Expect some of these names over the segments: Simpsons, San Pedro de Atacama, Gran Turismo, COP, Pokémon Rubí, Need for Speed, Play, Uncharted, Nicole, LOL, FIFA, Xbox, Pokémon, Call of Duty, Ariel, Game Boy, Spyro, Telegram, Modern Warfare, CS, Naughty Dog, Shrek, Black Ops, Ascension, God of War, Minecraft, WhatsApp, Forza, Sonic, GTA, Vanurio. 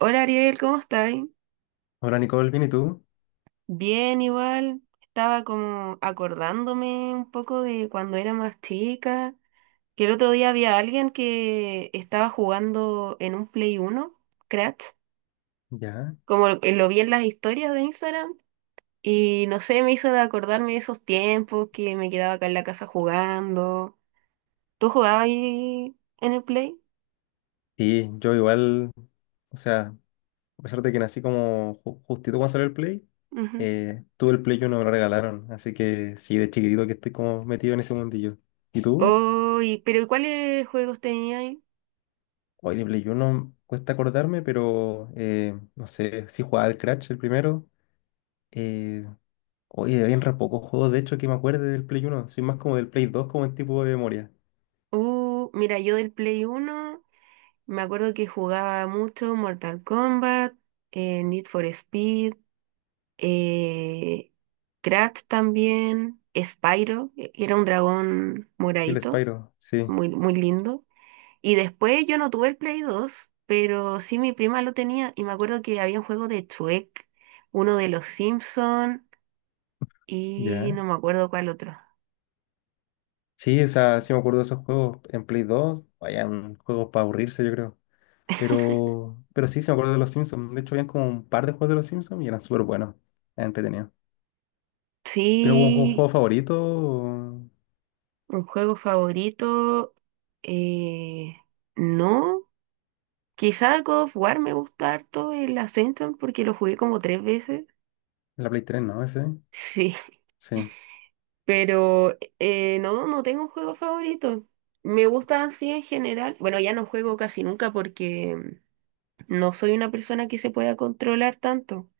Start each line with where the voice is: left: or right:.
right: Hola Ariel, ¿cómo estás?
left: Hola Nicole, ¿bien y tú?
right: Bien, igual. Estaba como acordándome un poco de cuando era más chica, que el otro día había alguien que estaba jugando en un Play uno, Crash,
left: Ya.
right: como lo vi en las historias de Instagram, y no sé, me hizo acordarme de esos tiempos que me quedaba acá en la casa jugando. ¿Tú jugabas ahí en el Play?
left: Sí, yo igual, o sea, a pesar de que nací como justito cuando salió el Play,
right: Ujú.
left: tuve el Play uno me lo regalaron, así que sí, de chiquitito que estoy como metido en ese mundillo. ¿Y tú?
right: Oh, pero ¿y cuáles juegos tenías ahí?
left: Hoy de Play uno cuesta acordarme, pero no sé, sí jugaba al Crash el primero. Eh, oye, habían re pocos juegos, de hecho, que me acuerde del Play uno, soy más como del Play 2 como en tipo de memoria.
right: Mira, yo del Play uno. Me acuerdo que jugaba mucho Mortal Kombat, Need for Speed, eh, Crash también, Spyro, era un dragón
left: Y el
right: moradito,
left: Spyro, sí.
right: muy, muy lindo. Y después yo no tuve el Play 2, pero sí mi prima lo tenía y me acuerdo que había un juego de Shrek, uno de los Simpsons y
left: Ya.
right: no me acuerdo cuál otro.
left: Sí, o sea, sí me acuerdo de esos juegos en Play 2. Vaya, un juego para aburrirse, yo creo. Pero sí, sí me acuerdo de los Simpsons. De hecho, habían como un par de juegos de los Simpsons y eran súper buenos. Eran entretenidos. ¿Tiene algún juego,
right: Sí,
left: juego favorito?
right: un juego favorito, eh, no. Quizá God of War me gusta harto el Ascension porque lo jugué como 3 veces.
left: La Play 3, ¿no? Ese.
right: Sí,
left: Sí.
right: pero no, no tengo un juego favorito. Me gustan así en general. Bueno, ya no juego casi nunca porque no soy una persona que se pueda controlar tanto.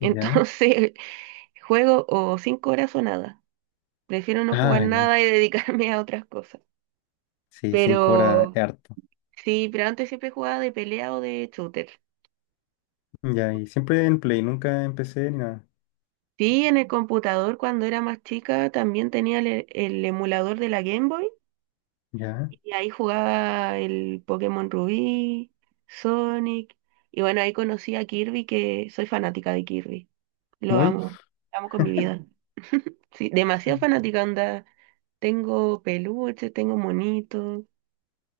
left: Ya.
right: Entonces, juego o 5 horas o nada. Prefiero no jugar
left: Ah, ya.
right: nada y dedicarme a otras cosas.
left: Sí, 5 horas
right: Pero
left: es harto.
right: sí, pero antes siempre jugaba de pelea o de shooter.
left: Ya, y siempre en Play, nunca empecé ni nada.
right: Sí, en el computador cuando era más chica también tenía el emulador de la Game Boy
left: Ya.
right: y ahí jugaba el Pokémon Rubí, Sonic y bueno, ahí conocí a Kirby que soy fanática de Kirby, lo
left: Muy.
right: amo, lo amo con mi vida. Sí, demasiado fanática onda, tengo peluches, tengo monitos,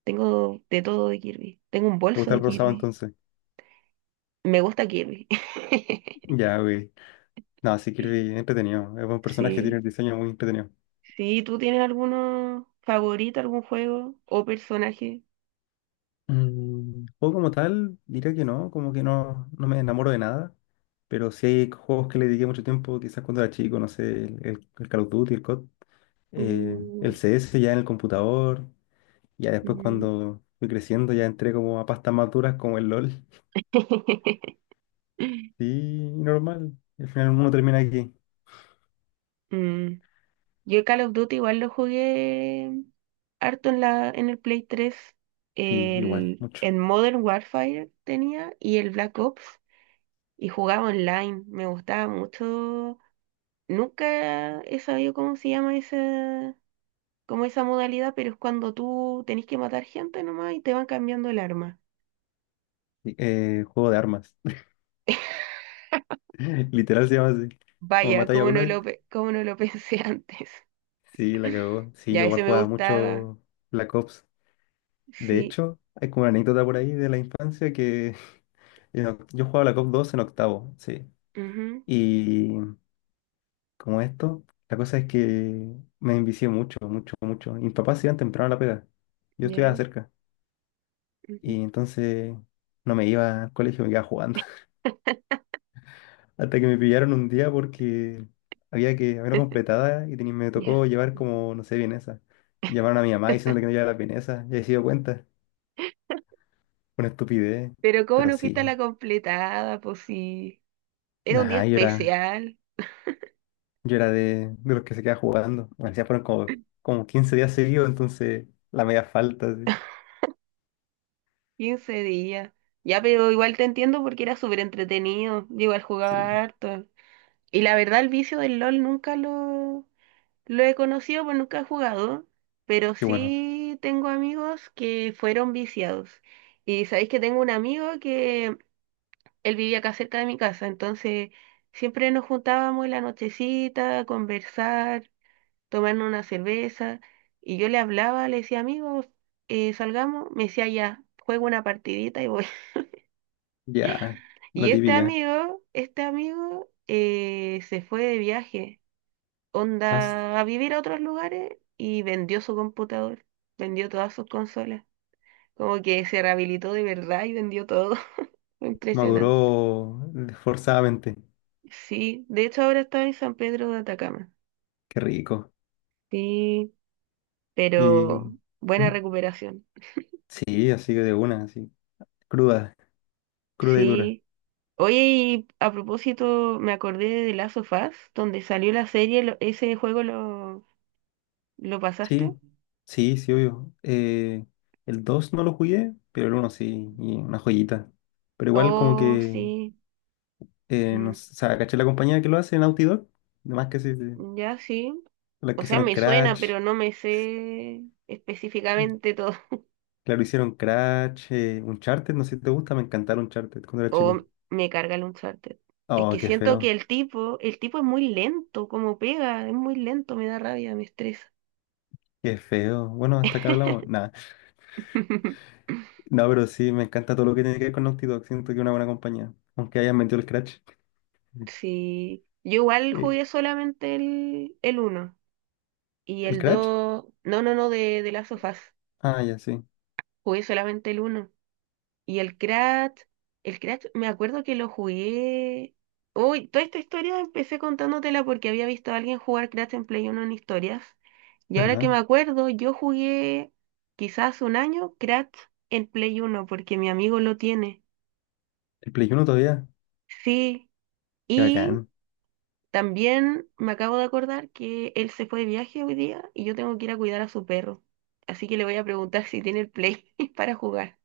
right: tengo de todo de Kirby, tengo un
left: Me
right: bolso
left: gusta
right: de
left: el rosado
right: Kirby,
left: entonces.
right: me gusta Kirby.
left: Ya, güey. No, sí, Kirby, entretenido. Es un personaje, que tiene
right: Sí,
left: el diseño muy entretenido.
right: sí, ¿tú tienes alguno favorito, algún juego o personaje?
left: Juego como tal, diría que no, como que no, no me enamoro de nada, pero sí hay juegos que le dediqué mucho tiempo, quizás cuando era chico, no sé, el Call of Duty, el COD,
right: Uh,
left: el CS ya en el computador, ya después
right: mm.
left: cuando fui creciendo ya entré como a pastas maduras como el LOL, sí, normal, al final uno termina aquí,
right: Mm. Yo Call of Duty igual lo jugué harto en el Play 3.
left: sí, igual,
right: El,
left: mucho.
right: en Modern Warfare tenía y el Black Ops. Y jugaba online. Me gustaba mucho. Nunca he sabido cómo se llama esa, como esa modalidad, pero es cuando tú tenés que matar gente nomás y te van cambiando el arma.
left: Sí, juego de armas, literal se llama así, como
right: Vaya,
left: matáis a
right: cómo no
left: uno,
right: lo, pe- cómo no lo pensé antes.
left: sí, la cagó, sí,
right: Ya,
left: yo igual
right: ese me
left: jugaba
right: gustaba.
left: mucho Black Ops. De
right: Sí.
left: hecho, hay como una anécdota por ahí de la infancia que yo jugaba la COP 2 en octavo, sí. Y como esto, la cosa es que me envicié mucho, mucho, mucho. Y mis papás se iban temprano a la pega. Yo
right: Ya,
left: estudiaba cerca.
right: ujú,
left: Y entonces no me iba al colegio, me quedaba jugando. Hasta que me pillaron un día porque había que haberlo completada y me
right: ya.
left: tocó llevar como, no sé, vienesa. Y llamaron a mi mamá diciéndole que no llevaba las vienesas. Y ahí se dio cuenta. Una estupidez.
right: Pero ¿cómo
left: Pero
right: no fuiste
left: sí.
right: a la completada? Pues sí, era un día
left: Nada, yo era.
right: especial,
left: Yo era de, los que se queda jugando. Me decía, fueron como 15 días seguidos, entonces la media falta. Sí.
right: 15 días. Ya, pero igual te entiendo porque era súper entretenido. Yo igual jugaba
left: Sí,
right: harto. Y la verdad, el vicio del LOL nunca lo he conocido, pues nunca he jugado. Pero
left: y bueno,
right: sí tengo amigos que fueron viciados. Y sabéis que tengo un amigo que él vivía acá cerca de mi casa, entonces siempre nos juntábamos en la nochecita a conversar, tomarnos una cerveza. Y yo le hablaba, le decía, amigo, salgamos. Me decía, ya, juego una partidita y voy.
left: ya, la
right: Y este
left: típica.
right: amigo, este amigo eh, se fue de viaje,
left: As-
right: onda a vivir a otros lugares y vendió su computador, vendió todas sus consolas. Como que se rehabilitó de verdad y vendió todo. Fue impresionante.
left: Maduró forzadamente.
right: Sí, de hecho ahora está en San Pedro de Atacama.
left: Qué rico.
right: Sí,
left: Y
right: pero buena
left: ¿mm?
right: recuperación.
left: Sí, así que de una, así. Cruda, cruda y dura.
right: Sí. Oye, y a propósito, me acordé de The Last of Us, donde salió la serie, ese juego lo
left: Sí,
right: pasaste.
left: sí, sí, obvio. El 2 no lo jugué, pero el uno sí, y una joyita. Pero igual como
right: Oh,
left: que,
right: sí.
left: no
right: mm,
left: sé, o sea, caché la compañía que lo hace, Naughty Dog. Además que sí, sí.
right: Ya sí.
left: Las
right: O
left: que
right: sea,
left: hicieron
right: me suena,
left: Crash.
right: pero no me sé
left: eh,
right: específicamente todo.
left: Claro, hicieron Crash, Uncharted, no sé si te gusta, me encantaron Uncharted cuando era
right: O
left: chico.
right: me carga el Uncharted. Es
left: Oh,
right: que
left: qué
right: siento que
left: feo,
right: el tipo es muy lento, como pega, es muy lento, me da rabia, me estresa.
left: qué feo. Bueno, hasta acá hablamos. Nada, no, pero sí, me encanta todo lo que tiene que ver con Naughty Dog. Siento que es una buena compañía, aunque hayan metido el Crash.
right: Sí. Yo igual
left: Eh,
right: jugué solamente el uno. Y
left: ¿El
right: el
left: Crash?
right: 2 no, no, no, de Last of Us.
left: Ah, ya sí,
right: Jugué solamente el uno. Y el Crash, me acuerdo que lo jugué. Uy, toda esta historia empecé contándotela porque había visto a alguien jugar Crash en Play uno en historias. Y ahora que
left: ¿verdad?
right: me acuerdo, yo jugué quizás un año Crash en Play uno porque mi amigo lo tiene.
left: ¿El Play Uno todavía?
right: Sí,
left: Qué
right: y
left: bacán.
right: también me acabo de acordar que él se fue de viaje hoy día y yo tengo que ir a cuidar a su perro. Así que le voy a preguntar si tiene el play para jugar.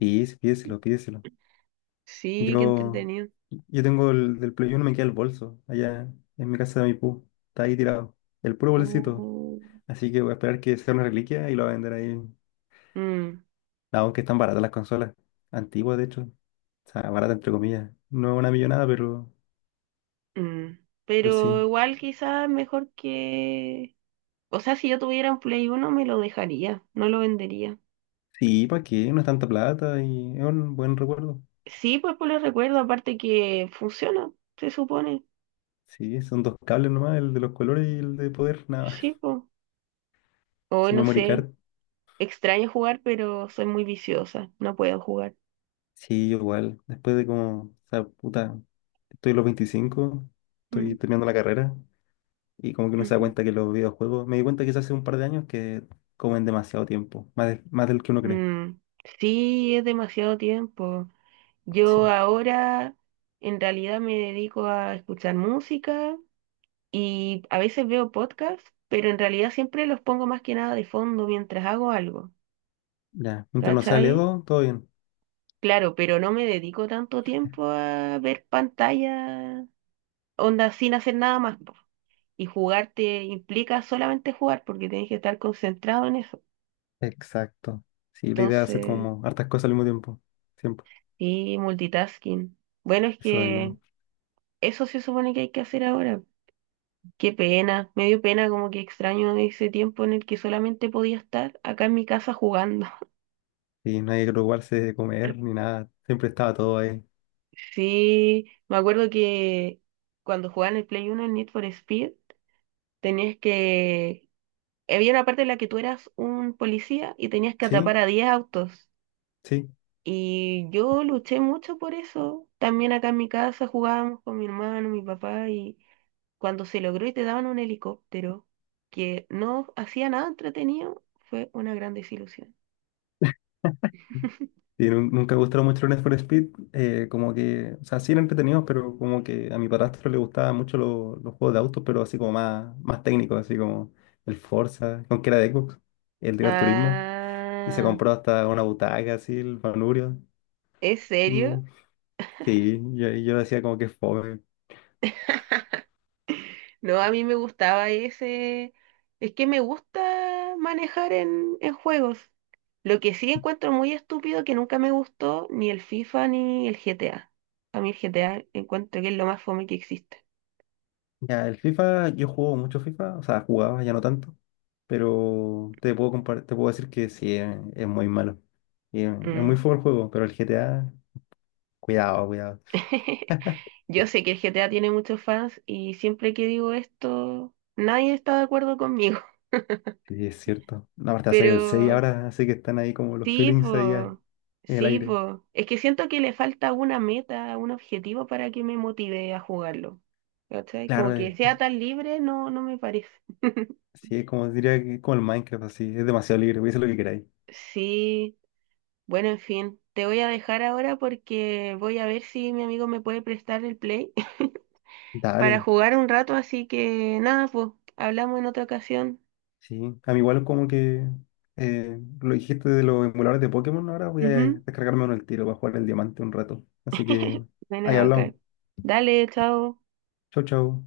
left: Sí, sí, pídeselo, pídeselo.
right: Sí, qué
left: Yo,
right: entretenido.
left: yo tengo el del Play Uno me queda el bolso, allá en mi casa de mi pu. Está ahí tirado. El puro bolsito.
right: Uh,
left: Así que voy a esperar que sea una reliquia y lo voy a vender ahí.
right: mm,
left: Aunque están baratas las consolas. Antiguas, de hecho. O sea, barata entre comillas. No una millonada, pero,
right: mm.
left: pero
right: Pero
left: sí.
right: igual quizás mejor que... O sea, si yo tuviera un Play uno me lo dejaría, no lo vendería.
left: Sí, ¿para qué? No es tanta plata y es un buen recuerdo.
right: Sí, pues por el recuerdo, aparte que funciona, se supone.
left: Sí, son dos cables nomás, el de los colores y el de poder, nada más.
right: Sí, pues. O
left: Su
right: no
left: memory
right: sé,
left: card.
right: extraño jugar, pero soy muy viciosa, no puedo jugar.
left: Sí, yo igual. Después de como, o sea, puta, estoy a los 25, estoy
right: Mm,
left: terminando la carrera y como que uno se da
right: ujú.
left: cuenta que los videojuegos, me di cuenta quizás hace un par de años que comen demasiado tiempo, más, más del que uno cree.
right: Mm, sí, es demasiado tiempo.
left: Sí.
right: Yo ahora en realidad me dedico a escuchar música y a veces veo podcasts, pero en realidad siempre los pongo más que nada de fondo mientras hago algo,
left: Ya, mientras no sea
right: ¿cachai?
left: Ledo, todo bien.
right: Claro, pero no me dedico tanto tiempo a ver pantalla, onda sin hacer nada más, po. Y jugar te implica solamente jugar porque tienes que estar concentrado en eso.
left: Exacto. Sí, la idea es hacer
right: Entonces,
left: como hartas cosas al mismo tiempo. Siempre.
right: sí, multitasking. Bueno, es
left: Eso
right: que...
left: mismo.
right: Eso se supone que hay que hacer ahora. Qué pena, me dio pena, como que extraño ese tiempo en el que solamente podía estar acá en mi casa jugando.
left: Y no hay que preocuparse de comer ni nada. Siempre estaba todo ahí.
right: Sí, me acuerdo que cuando jugaba en el Play 1 en Need for Speed, tenías que... Había una parte en la que tú eras un policía y tenías que atrapar
left: Sí,
right: a 10 autos.
left: sí.
right: Y yo luché mucho por eso. También acá en mi casa jugábamos con mi hermano, mi papá, y cuando se logró y te daban un helicóptero que no hacía nada entretenido, fue una gran desilusión.
left: Y nunca me gustaron mucho los Need for Speed. Como que, o sea, sí eran entretenidos, pero como que a mi padrastro le gustaban mucho los juegos de autos, pero así como más, más técnicos, así como el Forza, con que era de Xbox, el Gran Turismo. Y se
right: Ah,
left: compró hasta una butaca, así, el Vanurio.
right: ¿es
left: Y
right: serio?
left: sí, yo decía como que fue.
right: No, a mí me gustaba ese... Es que me gusta manejar en juegos. Lo que sí encuentro muy estúpido que nunca me gustó ni el FIFA ni el GTA. A mí el GTA encuentro que es lo más fome que existe.
left: Ya, el FIFA, yo juego mucho FIFA, o sea, jugaba ya no tanto, pero te puedo te puedo decir que sí, es muy malo. Y, es muy
right: Mm.
left: feo el juego, pero el GTA, cuidado, cuidado.
right: Yo sé que el GTA tiene muchos fans y siempre que digo esto, nadie está de acuerdo conmigo.
left: Sí, es cierto. No, aparte va a salir el 6
right: Pero
left: ahora, así que están ahí como los
right: sí,
left: feelings ahí
right: po,
left: en el
right: sí,
left: aire.
right: po. Es que siento que le falta una meta, un objetivo para que me motive a jugarlo. ¿Cachai? Como
left: Claro,
right: que sea tan libre, no, no me parece.
left: sí, es como diría que es como el Minecraft, así, es demasiado libre, voy a hacer lo que queráis.
right: Sí, bueno, en fin, te voy a dejar ahora porque voy a ver si mi amigo me puede prestar el play para
left: Dale.
right: jugar un rato, así que nada, pues, hablamos en otra ocasión.
left: Sí, a mí igual como que lo dijiste de los emuladores de Pokémon, ahora voy a
right: Ujú.
left: descargarme uno el tiro para jugar el diamante un rato. Así que ahí
right: Bueno, acá.
left: hablamos.
right: Dale, chao.
left: Chau, chau.